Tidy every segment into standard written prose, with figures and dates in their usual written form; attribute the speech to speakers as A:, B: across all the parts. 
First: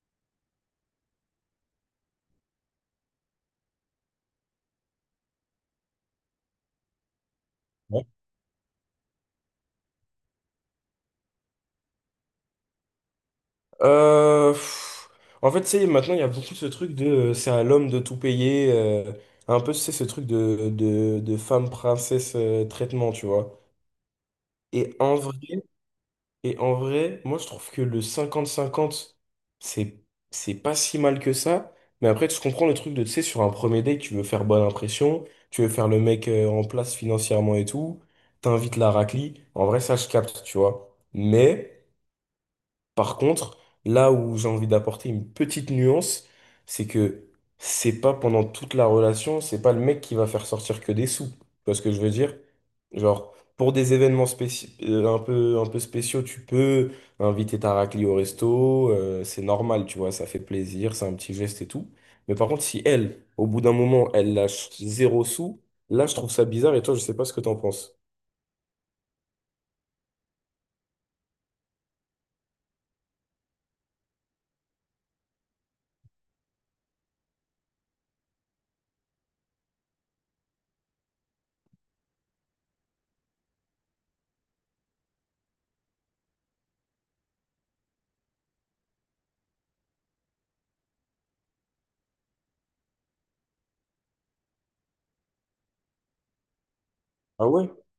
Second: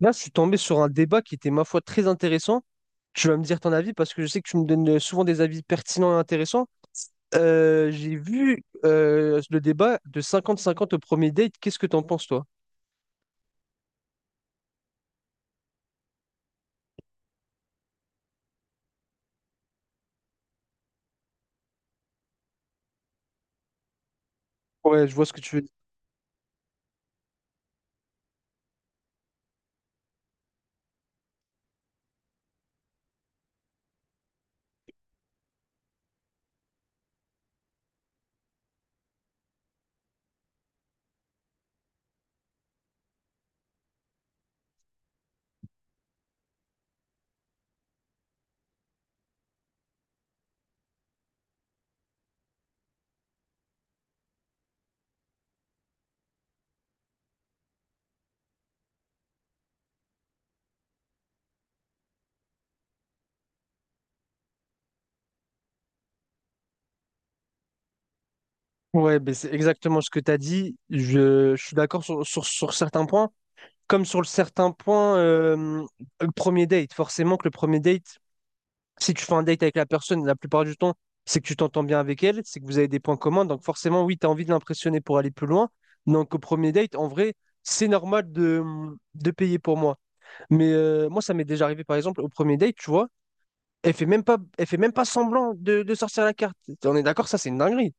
A: Là, je suis tombé sur un débat qui était, ma foi, très intéressant. Tu vas me dire ton avis parce que je sais que tu me donnes souvent des avis pertinents et intéressants.
B: Ouais.
A: J'ai vu le débat de 50-50 au premier date. Qu'est-ce que t'en penses, toi?
B: Euh, pff, En fait, tu sais, maintenant, il y a beaucoup ce truc de c'est à l'homme de tout payer. Un peu, c'est ce truc de femme princesse traitement, tu vois. Et
A: Ouais, je
B: en
A: vois ce
B: vrai,
A: que tu veux dire.
B: et en vrai, moi, je trouve que le 50-50 c'est, c'est pas si mal que ça. Mais après, tu comprends le truc de, tu sais, sur un premier date, tu veux faire bonne impression, tu veux faire le mec en place financièrement et tout, t'invites la raclie. En vrai, ça, je capte, tu vois. Mais par contre, là où j'ai envie d'apporter une petite nuance, c'est que c'est pas pendant toute la relation, c'est pas le mec qui va faire sortir que des sous. Tu vois ce que je veux dire? Genre, pour des événements un peu spéciaux, tu peux inviter ta raclée au resto, c'est normal, tu vois, ça fait plaisir, c'est un petit geste et tout. Mais par contre, si elle, au bout d'un moment, elle lâche zéro sous, là, je trouve ça bizarre et toi, je sais pas ce que t'en penses.
A: Ouais, ben c'est exactement ce que tu as dit. Je suis d'accord sur, sur certains points. Comme sur le certain point, le premier date. Forcément que le premier date, si tu fais un date avec la personne, la plupart du temps, c'est que tu t'entends bien avec elle, c'est que vous avez des points communs. Donc forcément, oui, tu as envie de l'impressionner pour aller plus loin. Donc au premier date, en vrai, c'est normal de payer pour moi. Mais moi, ça m'est déjà arrivé, par exemple, au premier date, tu vois, elle fait même pas, elle fait même pas semblant de sortir la carte. On est d'accord, ça,
B: Ah
A: c'est une
B: ouais?
A: dinguerie.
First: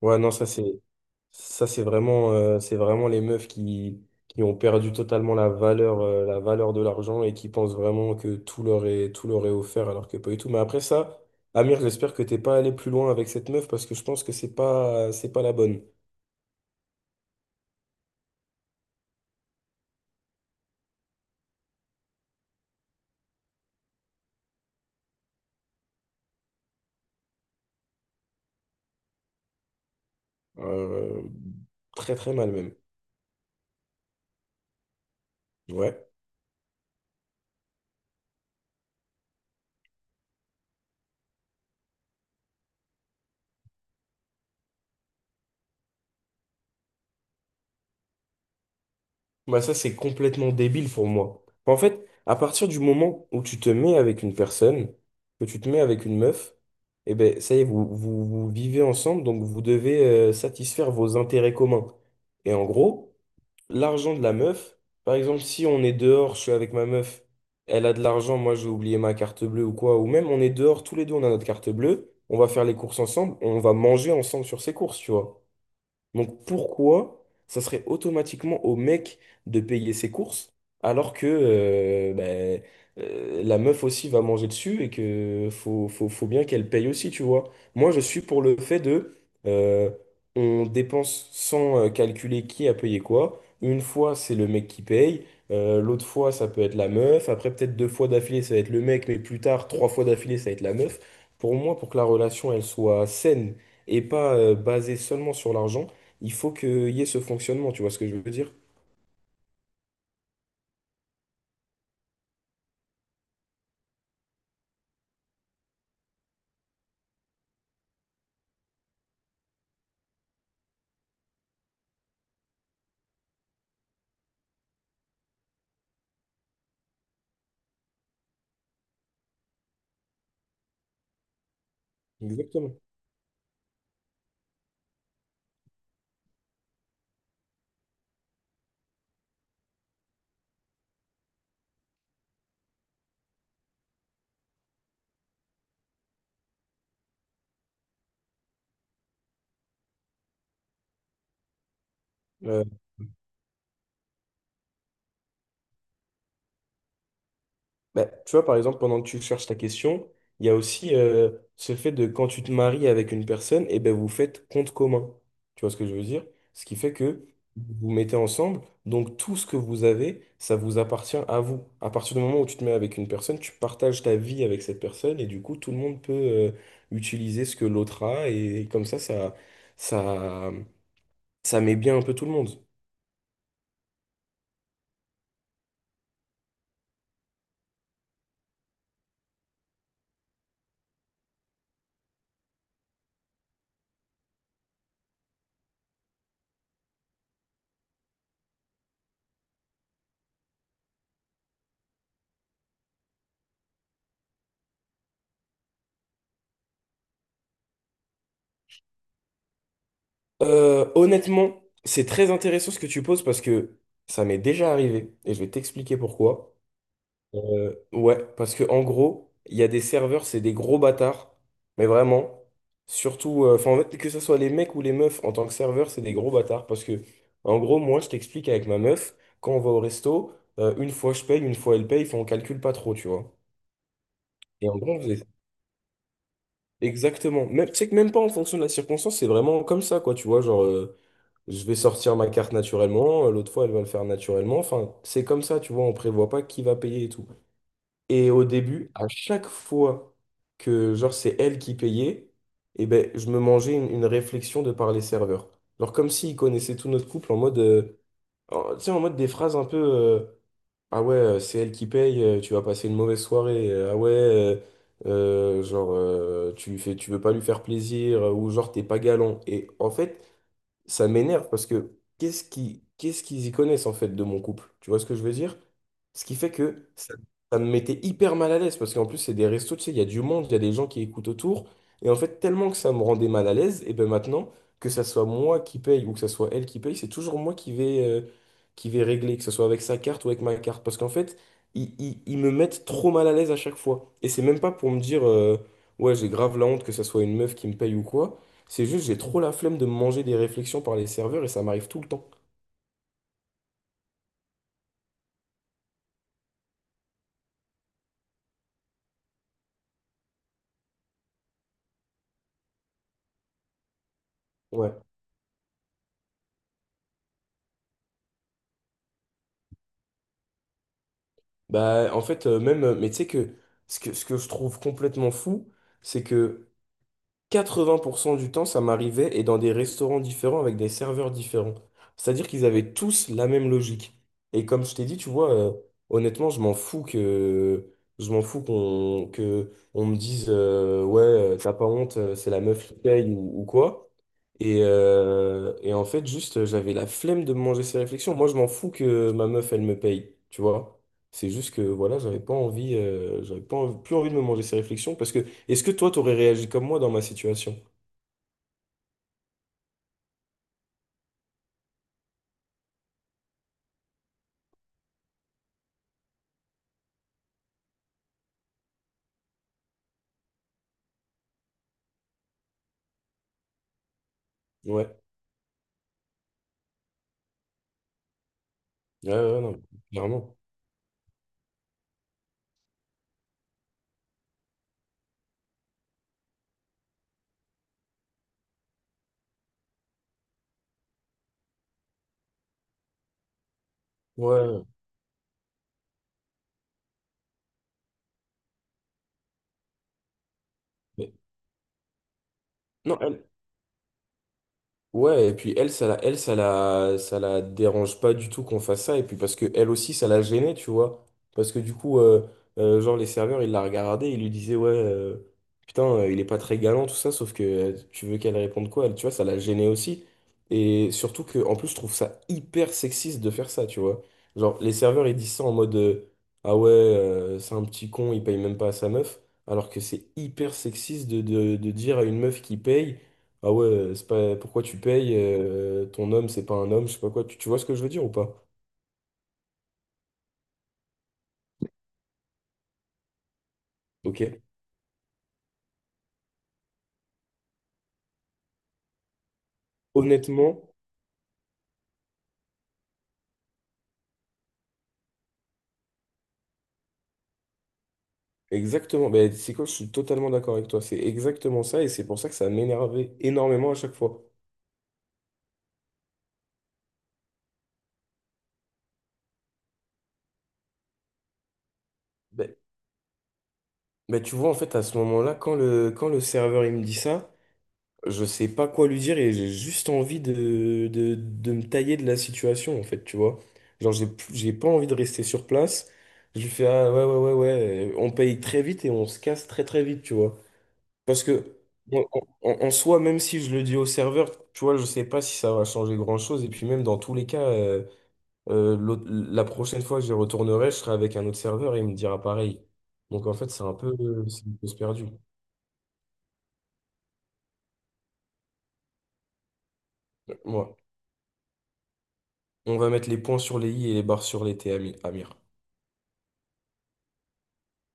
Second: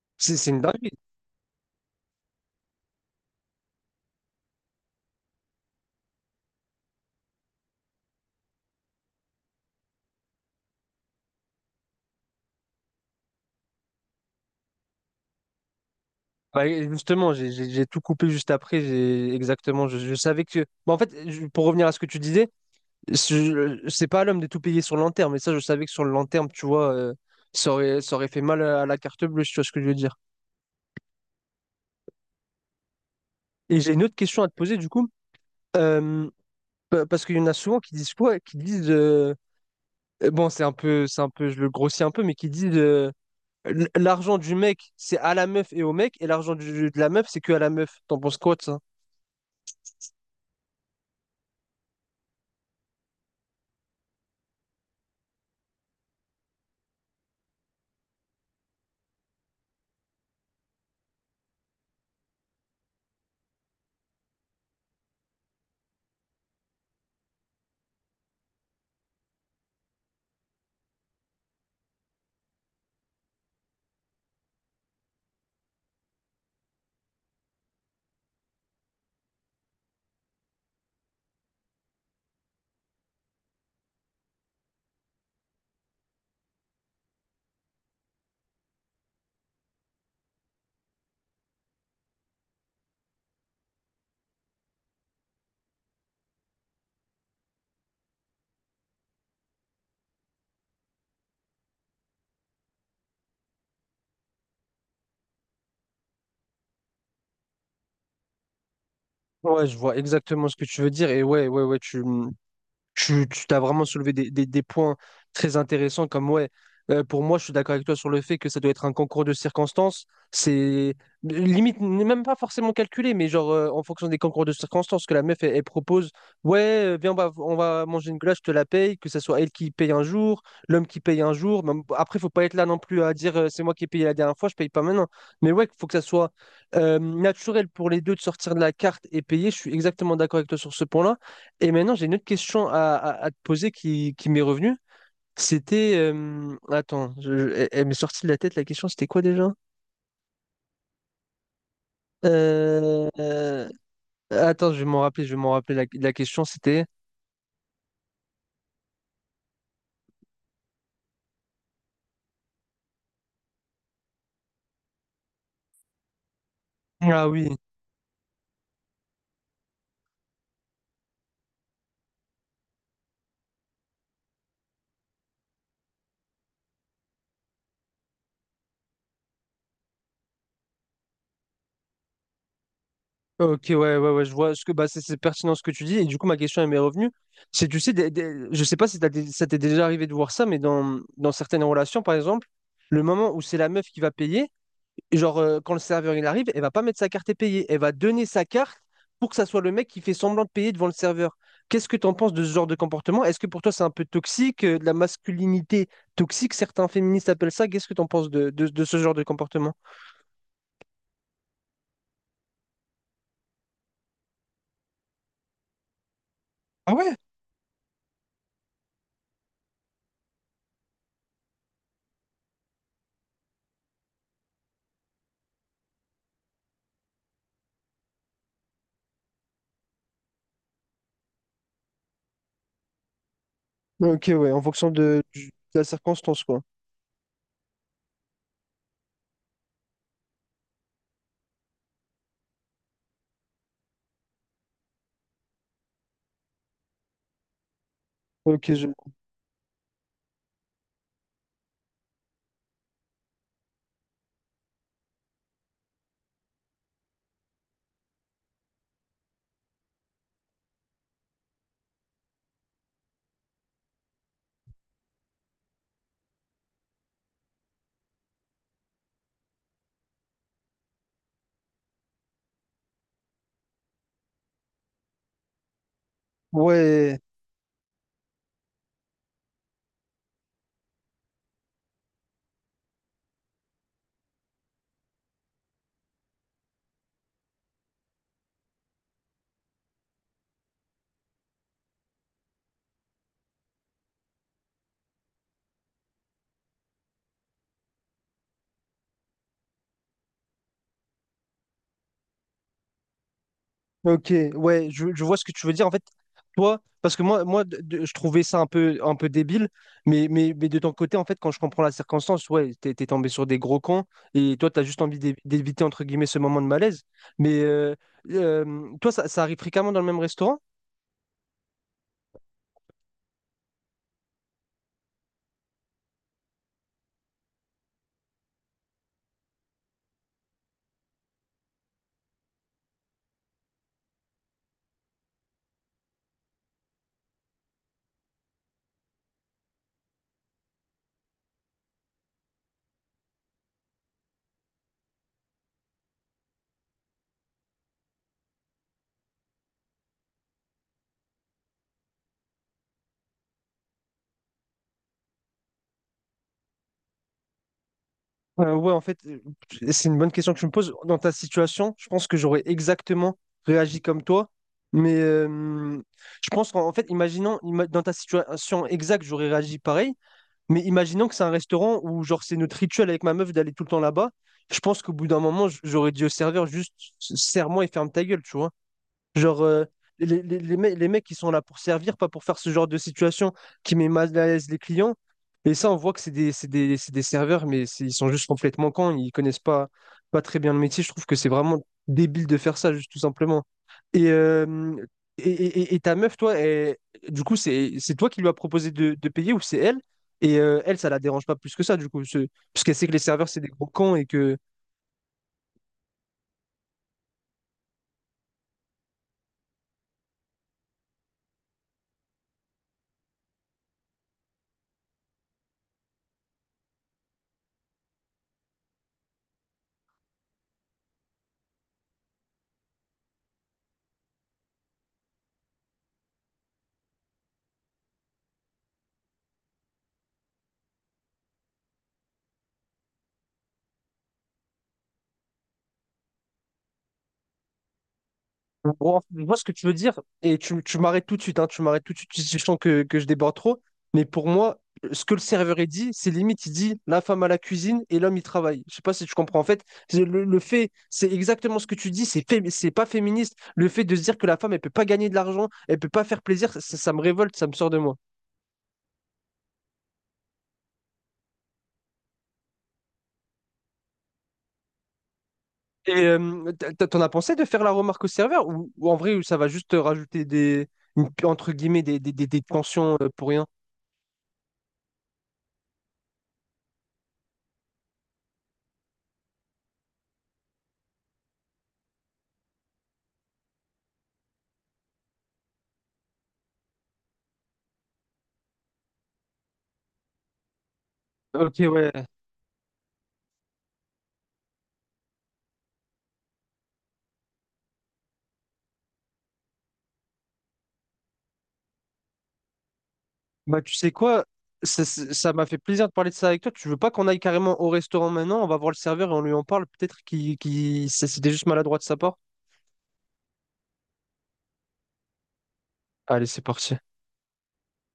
B: Ouais, non,
A: C'est
B: ça
A: c'est une
B: c'est.
A: dinguerie.
B: Ça, c'est vraiment les meufs qui ont perdu totalement la valeur de l'argent et qui pensent vraiment que tout leur est offert alors que pas du tout. Mais après ça, Amir, j'espère que t'es pas allé plus loin avec cette meuf parce que je pense que c'est pas la bonne.
A: Bah, et justement, j'ai tout coupé juste après. Exactement, je savais que... Bah, en fait, pour revenir à ce que tu disais, C'est pas à l'homme de tout payer sur le long terme, mais ça, je savais que sur le long terme, tu vois, ça aurait fait mal à la carte bleue, si tu vois ce que je veux dire.
B: Euh, Très très mal même.
A: Et j'ai une autre question à te poser, du coup,
B: Ouais.
A: euh, parce qu'il y en a souvent qui disent quoi? Qui disent, bon, c'est un peu, je le grossis un peu, mais qui disent, l'argent du mec, c'est à la meuf et au mec, et l'argent de la meuf, c'est que à la meuf. T'en penses quoi de ça?
B: Bah ça, c'est complètement débile pour moi. Bah, en fait, à partir du moment où tu te mets avec une personne, que tu te mets avec une meuf, eh ben, ça y est, vous vivez ensemble, donc vous devez satisfaire vos intérêts communs. Et en gros, l'argent de la meuf, par exemple, si on est dehors, je suis avec ma meuf, elle a de l'argent, moi j'ai oublié ma carte bleue ou quoi, ou même on est dehors, tous les deux on a notre carte bleue, on va faire les courses ensemble, on va manger ensemble sur ces courses, tu vois. Donc pourquoi ça serait automatiquement au mec de payer ses courses alors que ben, la meuf aussi va manger dessus et que faut bien qu'elle paye aussi, tu vois. Moi, je suis pour le fait de euh, on dépense sans calculer qui a payé quoi. Une fois, c'est le mec qui paye. L'autre fois, ça peut être la meuf. Après, peut-être deux fois d'affilée, ça va être le mec, mais plus tard, trois fois d'affilée, ça va être la meuf. Pour moi, pour que la relation, elle soit saine et pas basée seulement sur l'argent, il faut qu'il y ait ce fonctionnement, tu vois ce que je veux dire?
A: Ouais, je vois exactement ce que tu veux dire, et Tu t'as vraiment soulevé des, des points très intéressants comme ouais. Pour moi, je suis d'accord avec toi sur le fait que ça doit être un concours de circonstances. C'est limite, n'est même pas forcément calculé, mais genre en fonction des concours de circonstances que la meuf elle, elle propose, ouais, viens, on va manger une glace, je te la paye, que ce soit elle qui paye un jour, l'homme qui paye un jour. Après, faut pas être là non
B: Exactement.
A: plus à dire c'est moi qui ai payé la dernière fois, je paye pas maintenant. Mais ouais, faut que ça soit naturel pour les deux de sortir de la carte et payer. Je suis exactement d'accord avec toi sur ce point-là. Et maintenant, j'ai une autre question à te poser qui m'est revenue. C'était. Attends, elle, elle m'est sortie de la tête la question, c'était quoi déjà?
B: Euh,
A: Euh, euh, attends, je vais m'en rappeler. La question, c'était.
B: Bah, tu vois, par exemple, pendant que tu cherches ta question, il y a aussi ce fait de quand tu te maries avec une personne, et ben vous faites compte commun. Tu vois ce que je veux dire? Ce qui fait
A: Ah
B: que
A: oui.
B: vous vous mettez ensemble, donc tout ce que vous avez, ça vous appartient à vous. À partir du moment où tu te mets avec une personne, tu partages ta vie avec cette personne, et du coup, tout le monde peut utiliser ce que l'autre a, et comme ça, ça, ça met bien un peu tout le monde.
A: Ok, ouais, je vois ce que bah, c'est pertinent ce que tu dis. Et du coup, ma question elle m'est revenue. C'est, tu sais, je sais pas si ça t'est déjà arrivé de voir ça, mais dans certaines relations, par exemple, le moment où c'est la meuf qui va payer, genre quand le serveur il arrive, elle va pas mettre sa carte et payer. Elle va donner sa carte pour que ça soit le mec qui fait semblant de payer devant le serveur. Qu'est-ce que t'en penses de ce genre de comportement? Est-ce que pour toi c'est un peu toxique, de la masculinité toxique, certains féministes appellent ça. Qu'est-ce que t'en penses de ce genre de comportement?
B: Honnêtement, c'est très intéressant ce que tu poses parce que ça m'est déjà arrivé et je vais t'expliquer pourquoi.
A: Ah ouais?
B: Ouais, parce que en gros, il y a des serveurs, c'est des gros bâtards, mais vraiment, surtout, en fait, que ce soit les mecs ou les meufs en tant que serveur, c'est des gros bâtards parce que en gros, moi, je t'explique avec ma meuf, quand on va au resto, une fois je paye, une fois elle paye, enfin on calcule pas trop, tu vois.
A: Ok, ouais, en
B: Et en
A: fonction
B: gros, on faisait-
A: de la circonstance, quoi.
B: Exactement. Même, tu sais que même pas en fonction de la circonstance, c'est vraiment comme ça, quoi, tu vois, je vais sortir ma carte naturellement, l'autre fois elle va le faire naturellement. Enfin, c'est comme ça, tu vois, on prévoit pas qui va payer et tout. Et au
A: Ok, je...
B: début, à chaque fois que genre c'est elle qui payait, et ben je me mangeais une réflexion de par les serveurs. Genre comme s'ils connaissaient tout notre couple en mode, tu sais, en mode des phrases un peu, ah ouais, c'est elle qui paye, tu vas passer une mauvaise soirée. Ah ouais, genre, tu lui fais, tu veux pas lui faire plaisir, ou genre, t'es pas galant. Et en fait, ça m'énerve parce que qu'est-ce qu'ils y connaissent en fait de mon couple? Tu vois ce que je veux dire? Ce qui fait que
A: ouais,
B: ça me mettait hyper mal à l'aise parce qu'en plus, c'est des restos, tu sais, il y a du monde, il y a des gens qui écoutent autour. Et en fait, tellement que ça me rendait mal à l'aise, et ben maintenant, que ça soit moi qui paye ou que ça soit elle qui paye, c'est toujours moi qui vais régler, que ce soit avec sa carte ou avec ma carte. Parce qu'en fait, ils me mettent trop mal à l'aise à chaque fois. Et c'est même pas pour me dire, ouais, j'ai grave la honte que ça soit une meuf qui me paye ou quoi. C'est juste, j'ai trop la flemme de me manger des réflexions par les serveurs et ça m'arrive tout le temps.
A: ok, ouais, je vois ce que tu veux dire. En fait, toi, parce que je trouvais ça un peu débile, mais de ton côté, en fait, quand je comprends la circonstance, ouais, t'es tombé sur des gros cons, et toi, t'as
B: Ouais.
A: juste envie d'éviter, entre guillemets, ce moment de malaise. Mais toi, ça arrive fréquemment dans le même restaurant?
B: Bah, en fait, mais tu sais que ce que je trouve complètement fou, c'est que 80% du temps, ça m'arrivait et dans des restaurants différents avec des serveurs différents. C'est-à-dire qu'ils avaient tous la même logique. Et comme je t'ai dit, tu vois, honnêtement, je m'en fous qu'on que on me dise ouais, t'as pas honte, c'est la meuf qui paye ou quoi. Et en fait, j'avais la flemme de me manger ces réflexions. Moi, je m'en fous que ma meuf, elle me paye, tu vois. C'est juste que voilà, j'avais pas envie- plus envie de me manger ces réflexions parce que est-ce que toi, t'aurais réagi comme moi dans ma situation?
A: Ouais, en fait, c'est une bonne question que je me pose. Dans ta situation, je pense que j'aurais exactement réagi comme toi. Mais je pense qu'en en fait, dans ta situation exacte, j'aurais réagi pareil. Mais imaginons que c'est un restaurant où, genre, c'est notre rituel avec ma meuf d'aller tout le temps là-bas. Je pense
B: Ouais.
A: qu'au bout d'un moment, j'aurais dit au serveur, juste, serre-moi et ferme ta gueule, tu vois.
B: Ouais,
A: Genre,
B: non, clairement.
A: les mecs, ils sont là pour servir, pas pour faire ce genre de situation qui met mal à l'aise les clients. Et ça, on voit que c'est des, c'est des serveurs, mais ils sont juste complètement cons, ils connaissent pas, pas très bien le métier. Je trouve que c'est vraiment débile de faire ça, juste tout simplement. Et,
B: Ouais.
A: et ta meuf, toi, du coup, c'est toi qui lui as proposé de payer ou c'est elle? Et elle, ça la
B: Mais-
A: dérange pas plus que ça, du coup. Parce qu'elle sait que les
B: Non,
A: serveurs, c'est des gros cons et que.
B: ouais, et puis elle, ça la dérange pas du tout qu'on fasse ça, et puis parce que elle aussi, ça la gênait, tu vois. Parce que du coup, genre, les serveurs, ils la regardaient, ils lui disaient, ouais, putain, il est pas très galant, tout ça, sauf que tu veux qu'elle réponde quoi, elle, tu vois, ça la gênait aussi. Et surtout que, en plus, je trouve ça hyper sexiste de faire ça, tu vois. Genre, les serveurs, ils disent ça en mode, ah ouais, c'est un petit con, il paye même pas à sa meuf, alors que c'est hyper sexiste de dire à une meuf qui paye. Ah ouais, c'est pas pourquoi tu payes, ton homme, c'est pas un homme, je sais pas quoi. Tu vois ce que je veux dire ou pas?
A: Bon, je vois ce que tu veux dire, et tu m'arrêtes tout de suite, hein, tu m'arrêtes tout de suite si tu sens que je déborde trop. Mais pour
B: Ok.
A: moi, ce que le serveur il dit, c'est limite, il dit la femme à la cuisine et l'homme il travaille. Je sais pas si tu comprends. En fait, c'est le
B: Honnêtement,
A: fait, c'est exactement ce que tu dis, c'est pas féministe. Le fait de se dire que la femme, elle peut pas gagner de l'argent, elle peut pas faire plaisir, ça me révolte, ça me sort de moi.
B: exactement. Ben, c'est quoi, je suis totalement d'accord avec toi. C'est exactement ça et c'est pour ça que ça m'énervait énormément à chaque fois.
A: Et t'en as pensé de faire la remarque au serveur ou en vrai, ça va juste te rajouter des, entre guillemets, des
B: Ben,
A: tensions pour rien?
B: ben, tu vois, en fait, à ce moment-là, quand le serveur il me dit ça, je sais pas quoi lui dire et j'ai juste envie de me tailler de la situation, en fait, tu vois. J'ai pas envie de rester sur place. Je lui fais, ah ouais, ouais, ouais, ouais, on paye très vite et on se casse très, très vite, tu vois. Parce
A: Ok,
B: que,
A: ouais.
B: bon, en, en- En soi, même si je le dis au serveur, tu vois, je sais pas si ça va changer grand-chose. Et puis, même dans tous les cas, la prochaine fois que j'y retournerai, je serai avec un autre serveur et il me dira pareil. Donc, en fait,
A: Bah,
B: c'est un
A: tu sais
B: peu,
A: quoi?
B: c'est une cause perdue.
A: Ça m'a fait plaisir de parler de ça avec toi. Tu veux pas qu'on aille carrément au restaurant maintenant? On va voir le serveur et on lui en parle. Peut-être
B: Ouais.
A: qu'il... C'était juste maladroit de sa part.
B: On va mettre les points sur les i et les barres sur les t, Amir.
A: Allez, c'est parti.